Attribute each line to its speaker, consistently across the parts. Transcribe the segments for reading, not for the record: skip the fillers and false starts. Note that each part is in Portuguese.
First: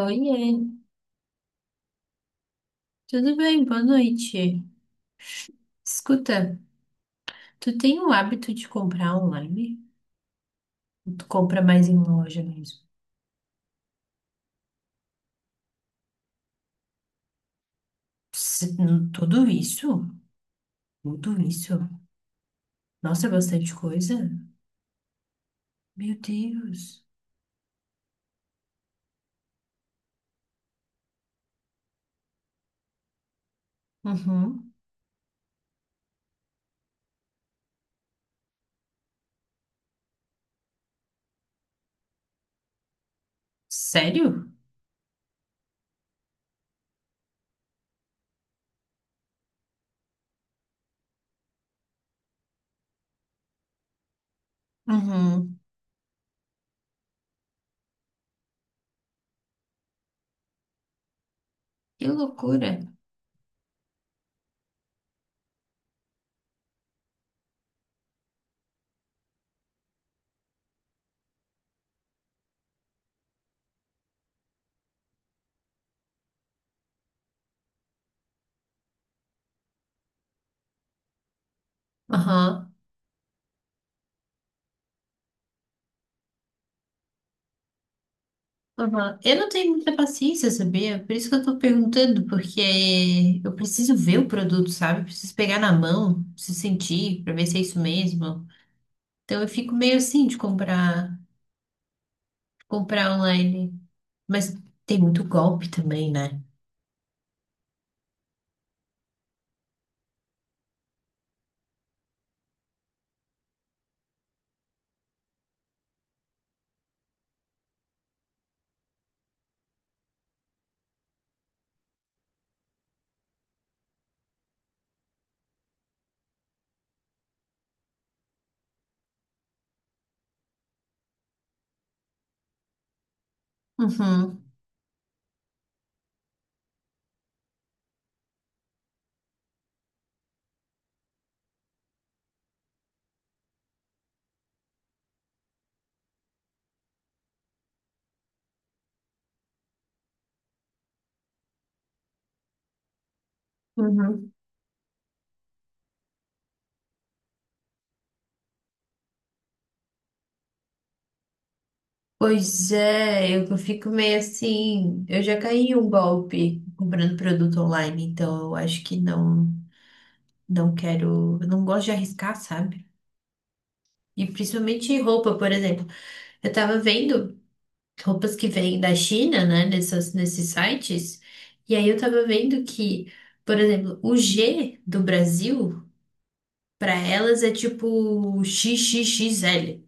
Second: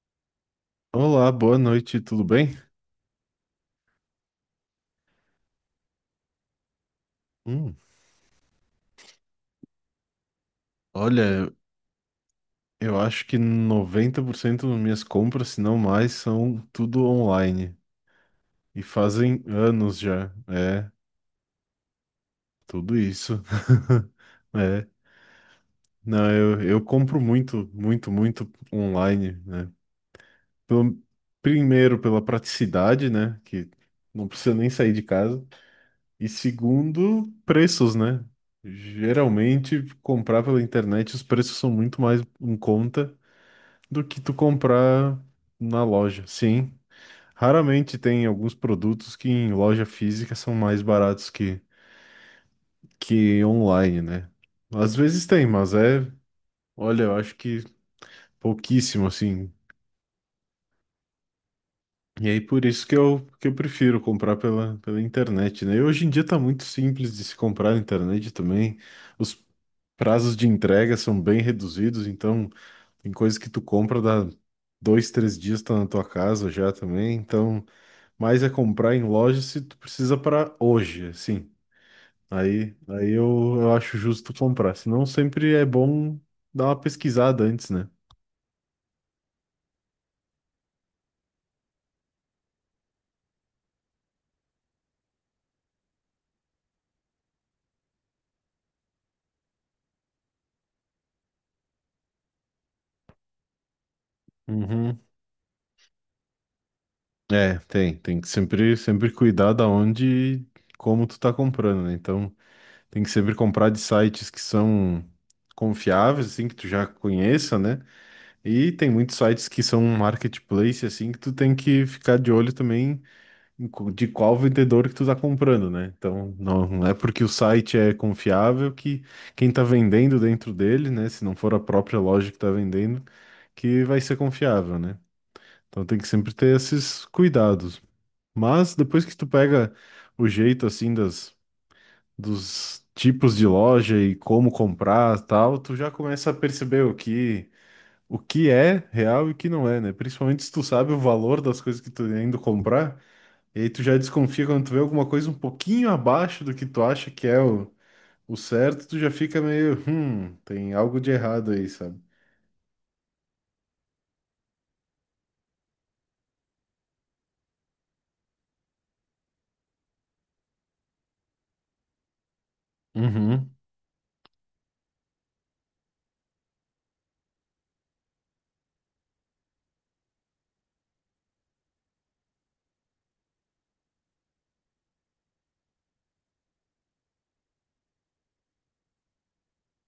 Speaker 1: Oiê,
Speaker 2: Olá, boa noite, tudo bem?
Speaker 1: tudo bem? Boa noite. Escuta,
Speaker 2: Hum,
Speaker 1: tu tem o hábito de comprar online? Ou tu
Speaker 2: olha,
Speaker 1: compra mais em loja mesmo?
Speaker 2: eu acho que 90% das minhas compras, se não mais, são tudo online. E fazem
Speaker 1: Tudo isso?
Speaker 2: anos já. É,
Speaker 1: Tudo isso?
Speaker 2: tudo
Speaker 1: Nossa, é
Speaker 2: isso.
Speaker 1: bastante coisa?
Speaker 2: É,
Speaker 1: Meu
Speaker 2: não, eu
Speaker 1: Deus.
Speaker 2: compro muito, muito, muito online, né? Pelo- primeiro, pela praticidade, né? Que não precisa nem
Speaker 1: Uhum.
Speaker 2: sair de casa. E segundo, preços, né? Geralmente, comprar pela internet, os preços são muito mais em conta do que tu
Speaker 1: Sério?
Speaker 2: comprar na loja. Sim, raramente tem alguns produtos que em loja física são mais baratos que online, né? Às vezes tem,
Speaker 1: Uhum.
Speaker 2: mas é, olha, eu acho que pouquíssimo, assim.
Speaker 1: Que
Speaker 2: E aí por
Speaker 1: loucura.
Speaker 2: isso que eu prefiro comprar pela, pela internet, né? E hoje em dia tá muito simples de se comprar na internet também. Os prazos de entrega são bem reduzidos, então tem coisas que tu compra da dois, três dias tá na tua casa já também, então mas é comprar em loja se tu precisa para hoje, assim.
Speaker 1: Aham.
Speaker 2: Aí, aí eu acho justo comprar. Senão sempre é bom dar uma pesquisada antes, né?
Speaker 1: Aham. Eu não tenho muita paciência, sabia? Por isso que eu tô perguntando, porque eu preciso ver o produto, sabe? Preciso pegar na mão, preciso sentir, pra ver se é isso mesmo. Então eu fico meio assim de comprar online. Mas tem
Speaker 2: Uhum.
Speaker 1: muito golpe também, né?
Speaker 2: É, tem, tem que sempre, sempre cuidar da onde e como tu tá comprando, né? Então, tem que sempre comprar de sites que são confiáveis, assim, que tu já conheça, né? E tem muitos sites que são um marketplace, assim, que tu tem que ficar de olho também de qual vendedor que tu tá comprando, né? Então, não, não é porque o site é confiável que quem tá vendendo dentro dele, né? Se não for a própria loja que tá vendendo, que vai ser
Speaker 1: Uhum,
Speaker 2: confiável, né? Então tem que sempre ter esses cuidados. Mas depois que tu pega o jeito, assim, das, dos tipos de loja e como comprar tal, tu já começa a perceber o que... O que é real e o que não é, né? Principalmente se tu sabe o valor das coisas que tu tá indo comprar, e aí tu já
Speaker 1: uhum.
Speaker 2: desconfia quando tu vê alguma coisa um pouquinho abaixo do que tu acha que é o certo, tu já fica meio, tem algo de errado aí, sabe?
Speaker 1: Pois é, eu fico meio assim. Eu já caí em um golpe comprando produto online, então eu acho que não, não quero, eu não gosto de arriscar, sabe?
Speaker 2: Uhum,
Speaker 1: E principalmente roupa, por exemplo. Eu tava vendo roupas que vêm da China, né, nesses sites, e aí eu tava vendo que, por exemplo, o G do Brasil. Pra elas é tipo XXXL.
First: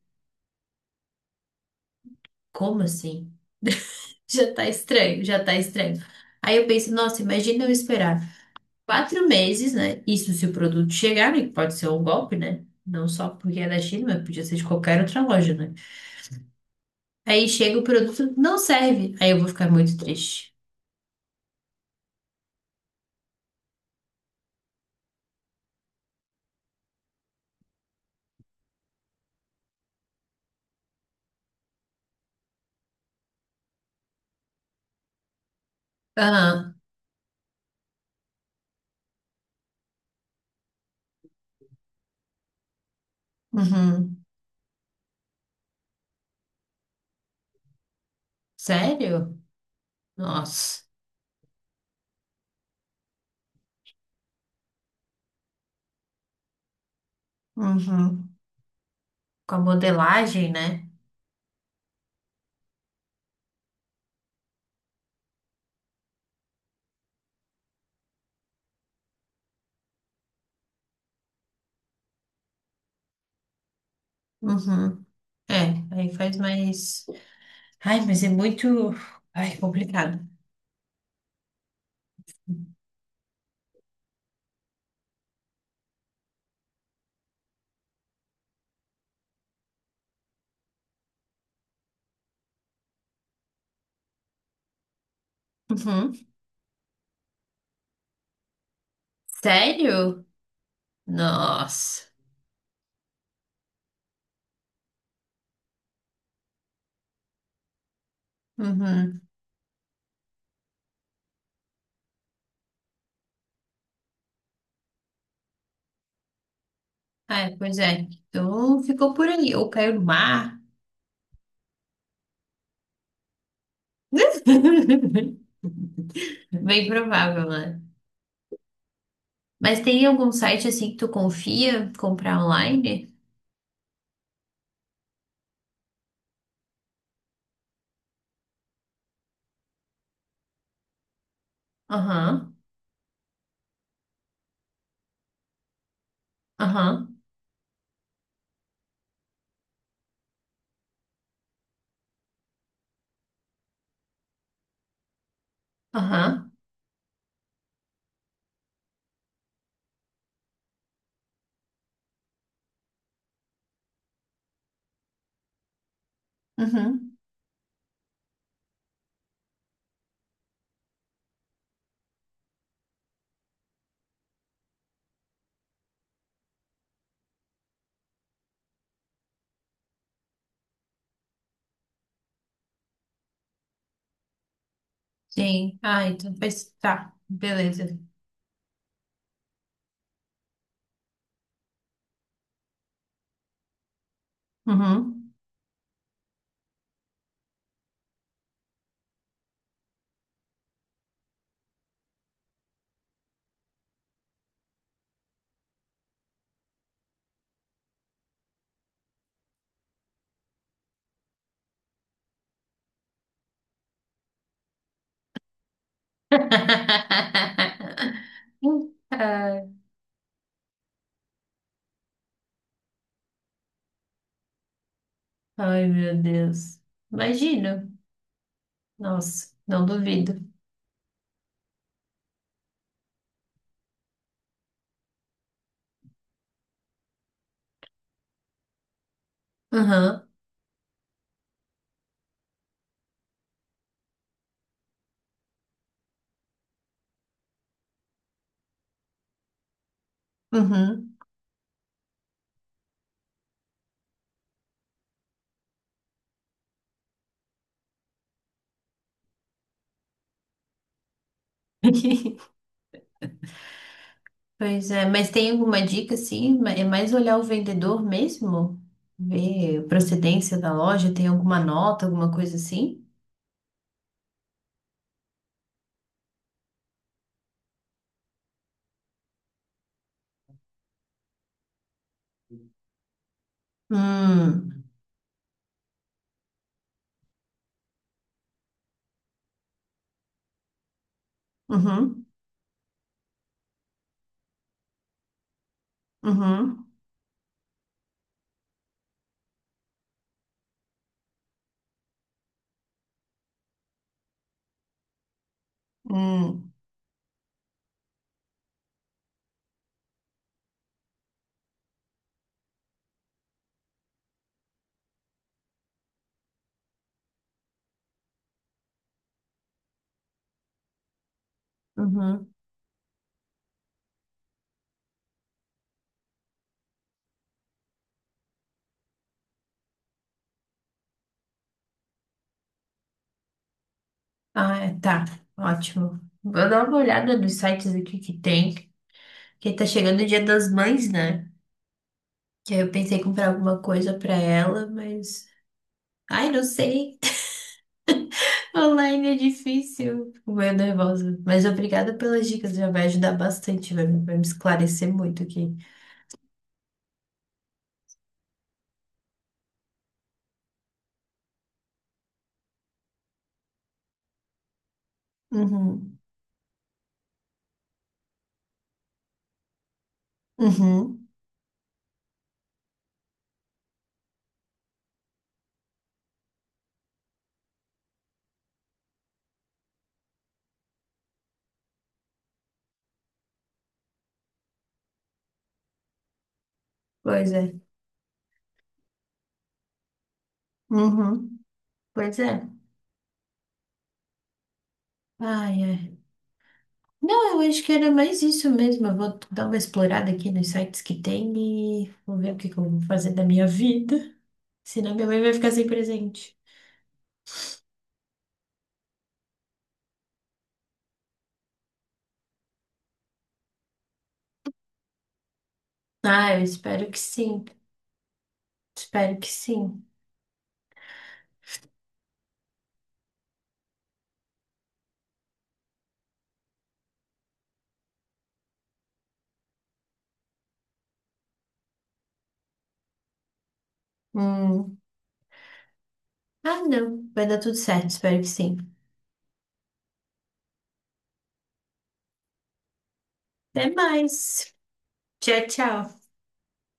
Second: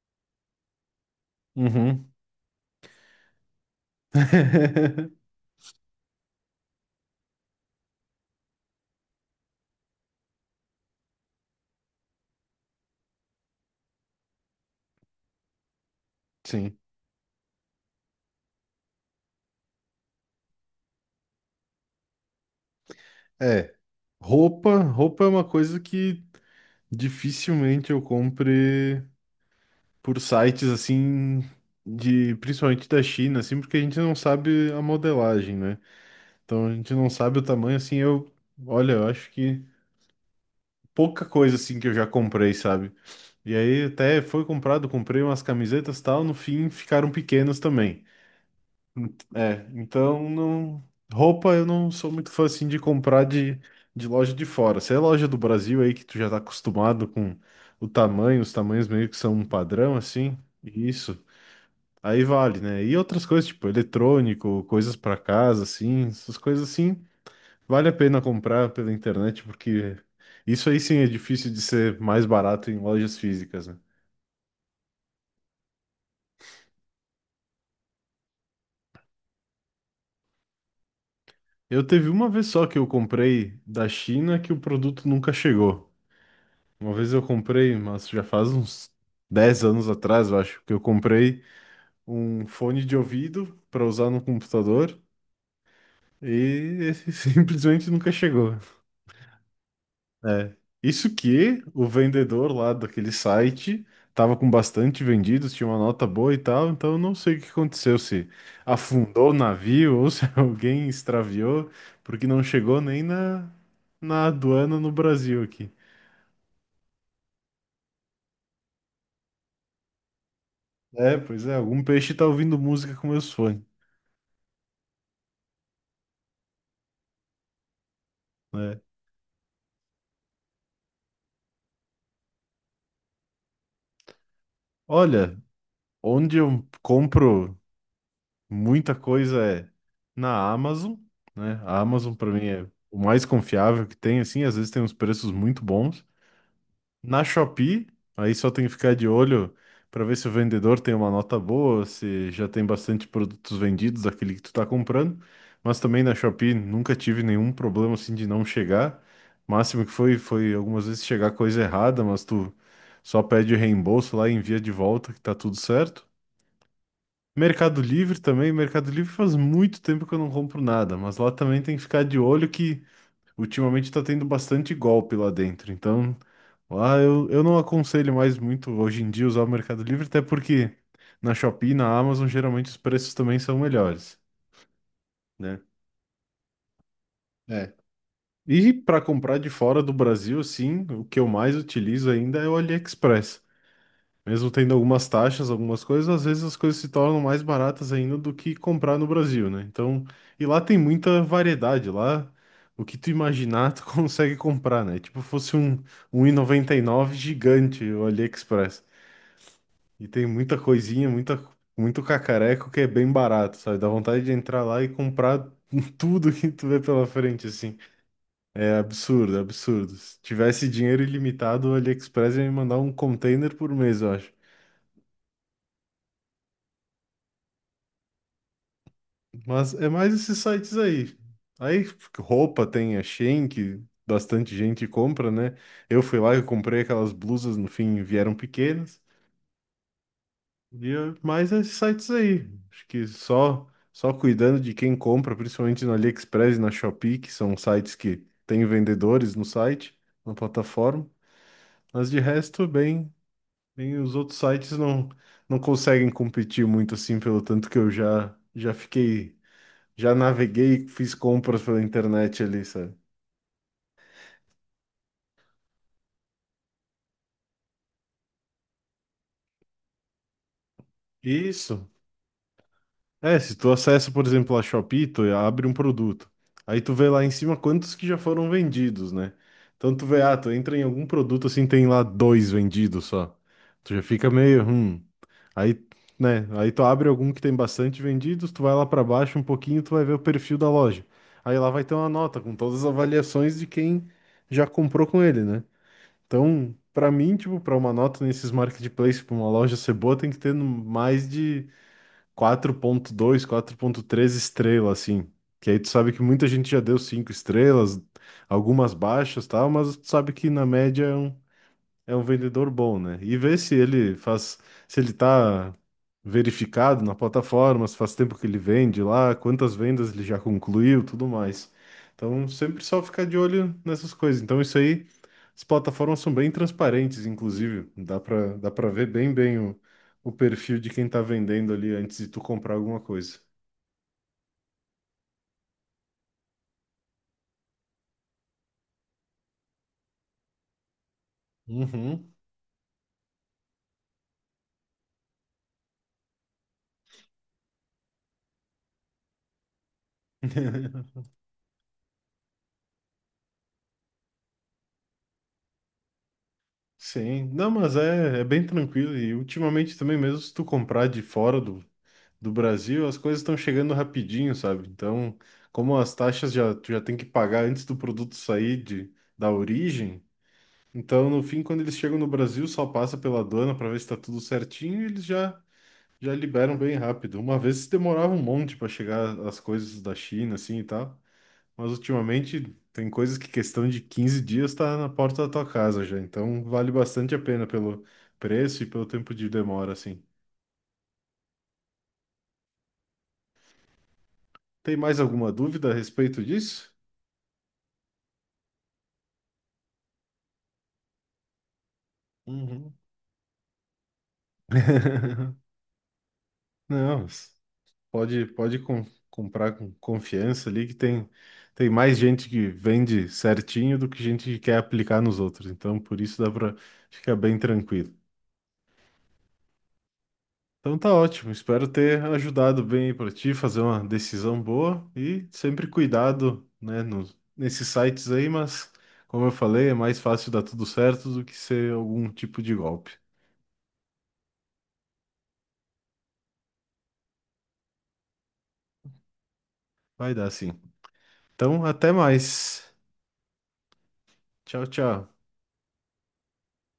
Speaker 2: uhum.
Speaker 1: Como assim? Já tá estranho, já tá estranho. Aí eu penso, nossa, imagina eu esperar 4 meses, né? Isso se o produto chegar, né? Que pode ser um golpe, né? Não só porque é da China, mas podia ser de qualquer outra loja, né?
Speaker 2: Sim.
Speaker 1: Aí chega o produto, não serve. Aí eu vou ficar muito triste.
Speaker 2: É. Roupa, roupa é uma coisa que dificilmente eu compre por sites assim de, principalmente da China, assim, porque a gente não sabe a modelagem, né? Então a
Speaker 1: Aham.
Speaker 2: gente não sabe o tamanho, assim, eu, olha, eu acho que pouca coisa assim que eu já comprei, sabe? E aí até
Speaker 1: Uhum.
Speaker 2: foi comprado, comprei umas camisetas e tal, no fim ficaram pequenos também.
Speaker 1: Sério?
Speaker 2: É, então não...
Speaker 1: Nossa.
Speaker 2: roupa eu não sou muito fã assim de comprar de loja de fora. Se é loja do Brasil aí que tu já tá acostumado com o
Speaker 1: Uhum.
Speaker 2: tamanho, os tamanhos meio que são um
Speaker 1: Com a
Speaker 2: padrão assim,
Speaker 1: modelagem, né?
Speaker 2: isso. Aí vale, né? E outras coisas tipo eletrônico, coisas pra casa assim, essas coisas assim, vale a pena comprar pela internet porque isso aí sim é difícil de ser mais barato em lojas físicas, né?
Speaker 1: Uhum. É, aí faz mais. Ai, mas é muito. Ai, complicado.
Speaker 2: Eu teve uma vez só que eu comprei da China que o produto nunca chegou. Uma vez eu comprei, mas já faz uns 10 anos atrás, eu acho, que eu comprei um fone de ouvido para usar no computador
Speaker 1: Uhum.
Speaker 2: e simplesmente nunca chegou.
Speaker 1: Sério?
Speaker 2: É. Isso que o
Speaker 1: Nossa.
Speaker 2: vendedor lá daquele site tava com bastante vendidos, tinha uma nota boa e tal, então eu não sei o que aconteceu, se
Speaker 1: Uhum.
Speaker 2: afundou o navio ou se alguém extraviou, porque não chegou nem na, na aduana no Brasil aqui.
Speaker 1: Ai, pois é. Então ficou por aí. Ou caiu no mar.
Speaker 2: É, pois é, algum peixe tá ouvindo música com meus fones,
Speaker 1: Bem provável, né?
Speaker 2: né?
Speaker 1: Mas tem algum site assim que tu confia comprar online?
Speaker 2: Olha, onde eu compro muita coisa é na Amazon, né? A Amazon para mim
Speaker 1: Aham.
Speaker 2: é o mais confiável que tem, assim, às vezes tem uns preços muito bons.
Speaker 1: Aham.
Speaker 2: Na Shopee, aí só tem que ficar de olho para ver se o vendedor tem uma nota boa, se já tem bastante produtos vendidos aquele que tu tá comprando. Mas também na
Speaker 1: Aham.
Speaker 2: Shopee nunca tive nenhum problema assim de não chegar. Máximo que foi, foi algumas vezes chegar coisa errada, mas tu só pede reembolso lá e envia de volta que tá tudo certo.
Speaker 1: Uhum.
Speaker 2: Mercado Livre também, Mercado Livre faz muito tempo que eu não compro nada, mas lá também tem que ficar de olho que ultimamente tá tendo bastante golpe lá dentro, então lá eu não aconselho mais muito hoje em dia usar o Mercado Livre, até porque na Shopee e na Amazon geralmente os preços também são melhores, né?
Speaker 1: Sim. Ah, então faz. Tá.
Speaker 2: É.
Speaker 1: Beleza.
Speaker 2: E para comprar de fora do Brasil, sim, o que eu mais utilizo ainda é o AliExpress. Mesmo tendo algumas
Speaker 1: Uhum.
Speaker 2: taxas, algumas coisas, às vezes as coisas se tornam mais baratas ainda do que comprar no Brasil, né? Então, e lá tem muita variedade, lá o que tu imaginar tu consegue comprar, né? Tipo, fosse um, 1,99 gigante o AliExpress. E tem muita coisinha, muita, muito cacareco que é bem barato, sabe? Dá vontade de entrar lá e comprar tudo que tu vê pela frente, assim. É absurdo,
Speaker 1: Ai,
Speaker 2: absurdo. Se tivesse dinheiro ilimitado, o AliExpress ia me mandar um container por mês, eu acho.
Speaker 1: ai, meu Deus. Imagino. Nossa,
Speaker 2: Mas
Speaker 1: não
Speaker 2: é mais esses
Speaker 1: duvido.
Speaker 2: sites aí. Aí roupa tem a Shein, que bastante gente compra, né? Eu fui lá e comprei aquelas blusas, no fim vieram pequenas.
Speaker 1: Aham,
Speaker 2: Mais esses sites aí. Acho que só cuidando de quem compra, principalmente no AliExpress e na Shopee, que são sites que têm vendedores no site, na plataforma.
Speaker 1: uhum.
Speaker 2: Mas de resto, bem, bem os outros sites não conseguem competir muito assim, pelo tanto que eu já fiquei já naveguei, fiz compras pela internet ali, sabe?
Speaker 1: Pois é, mas tem alguma dica assim? É mais olhar o vendedor mesmo? Ver a procedência da loja, tem alguma
Speaker 2: Isso.
Speaker 1: nota, alguma coisa assim?
Speaker 2: É, se tu acessa, por exemplo, a Shopee, tu abre um produto. Aí tu vê lá em cima quantos que já foram vendidos, né? Então tu vê, ah, tu entra em algum produto assim, tem lá dois vendidos só. Tu já fica meio,
Speaker 1: Hum,
Speaker 2: hum. Aí, né? Aí tu abre algum que tem bastante vendidos, tu vai lá pra baixo um pouquinho, tu vai ver o perfil da loja. Aí lá vai ter uma
Speaker 1: uhum,
Speaker 2: nota com todas as avaliações de quem já comprou com ele, né? Então,
Speaker 1: uhum,
Speaker 2: pra mim, tipo, pra uma nota nesses marketplaces, pra uma loja ser boa, tem que ter mais de 4.2, 4.3 estrelas, assim. Que aí tu sabe que muita gente
Speaker 1: hum,
Speaker 2: já deu 5 estrelas, algumas baixas, tal, mas tu sabe que na média é é um vendedor bom, né? E ver se ele faz, se ele tá verificado na plataforma, se faz tempo que ele vende lá, quantas vendas ele já concluiu, tudo mais. Então,
Speaker 1: uhum.
Speaker 2: sempre só ficar de olho nessas coisas. Então, isso aí, as plataformas são bem transparentes, inclusive, dá para ver bem bem o perfil de quem tá vendendo ali antes de tu comprar alguma coisa.
Speaker 1: Ah, é, tá, ótimo. Vou dar uma olhada nos sites aqui que tem, porque tá chegando o Dia das Mães, né?
Speaker 2: Uhum.
Speaker 1: Que aí eu pensei em comprar alguma coisa pra ela, mas. Ai, não sei. Online é difícil, fico meio nervosa. Mas obrigada pelas dicas, já vai ajudar bastante, vai me esclarecer muito aqui.
Speaker 2: Sim, não, mas é, é bem tranquilo e ultimamente também mesmo se tu comprar de fora do, do Brasil, as coisas estão chegando rapidinho, sabe? Então, como as
Speaker 1: Uhum,
Speaker 2: taxas já, tu já tem que pagar antes do produto sair de, da origem,
Speaker 1: uhum,
Speaker 2: então, no fim, quando eles chegam no Brasil, só passa pela aduana para ver se está tudo certinho e eles já, já liberam bem rápido. Uma vez demorava um monte para chegar as coisas da China, assim e tal, mas ultimamente tem coisas que questão de 15 dias está na porta da tua casa já, então vale bastante a
Speaker 1: pois
Speaker 2: pena
Speaker 1: é,
Speaker 2: pelo preço e pelo tempo de demora, assim.
Speaker 1: uhum, pois é.
Speaker 2: Tem mais alguma
Speaker 1: Ai,
Speaker 2: dúvida a
Speaker 1: ai.
Speaker 2: respeito disso?
Speaker 1: Não, eu acho que era mais isso mesmo. Eu vou dar uma explorada aqui nos sites que tem e vou ver o que que eu
Speaker 2: Uhum.
Speaker 1: vou fazer da minha vida. Senão minha mãe vai ficar sem presente.
Speaker 2: Não, s- pode, comprar com confiança ali que tem, tem mais gente que vende certinho do que gente que quer aplicar nos outros. Então, por isso dá
Speaker 1: Ah, eu
Speaker 2: para
Speaker 1: espero que
Speaker 2: ficar bem
Speaker 1: sim.
Speaker 2: tranquilo.
Speaker 1: Espero que sim.
Speaker 2: Então tá ótimo, espero ter ajudado bem para ti fazer uma decisão boa e sempre cuidado, né, nos, nesses sites aí, mas como eu falei, é mais fácil dar tudo certo do que ser algum tipo de golpe.
Speaker 1: Hum. Ah, não. Vai dar tudo certo, espero que sim.
Speaker 2: Vai dar sim. Então, até mais.
Speaker 1: Até mais.
Speaker 2: Tchau, tchau.
Speaker 1: Tchau, tchau.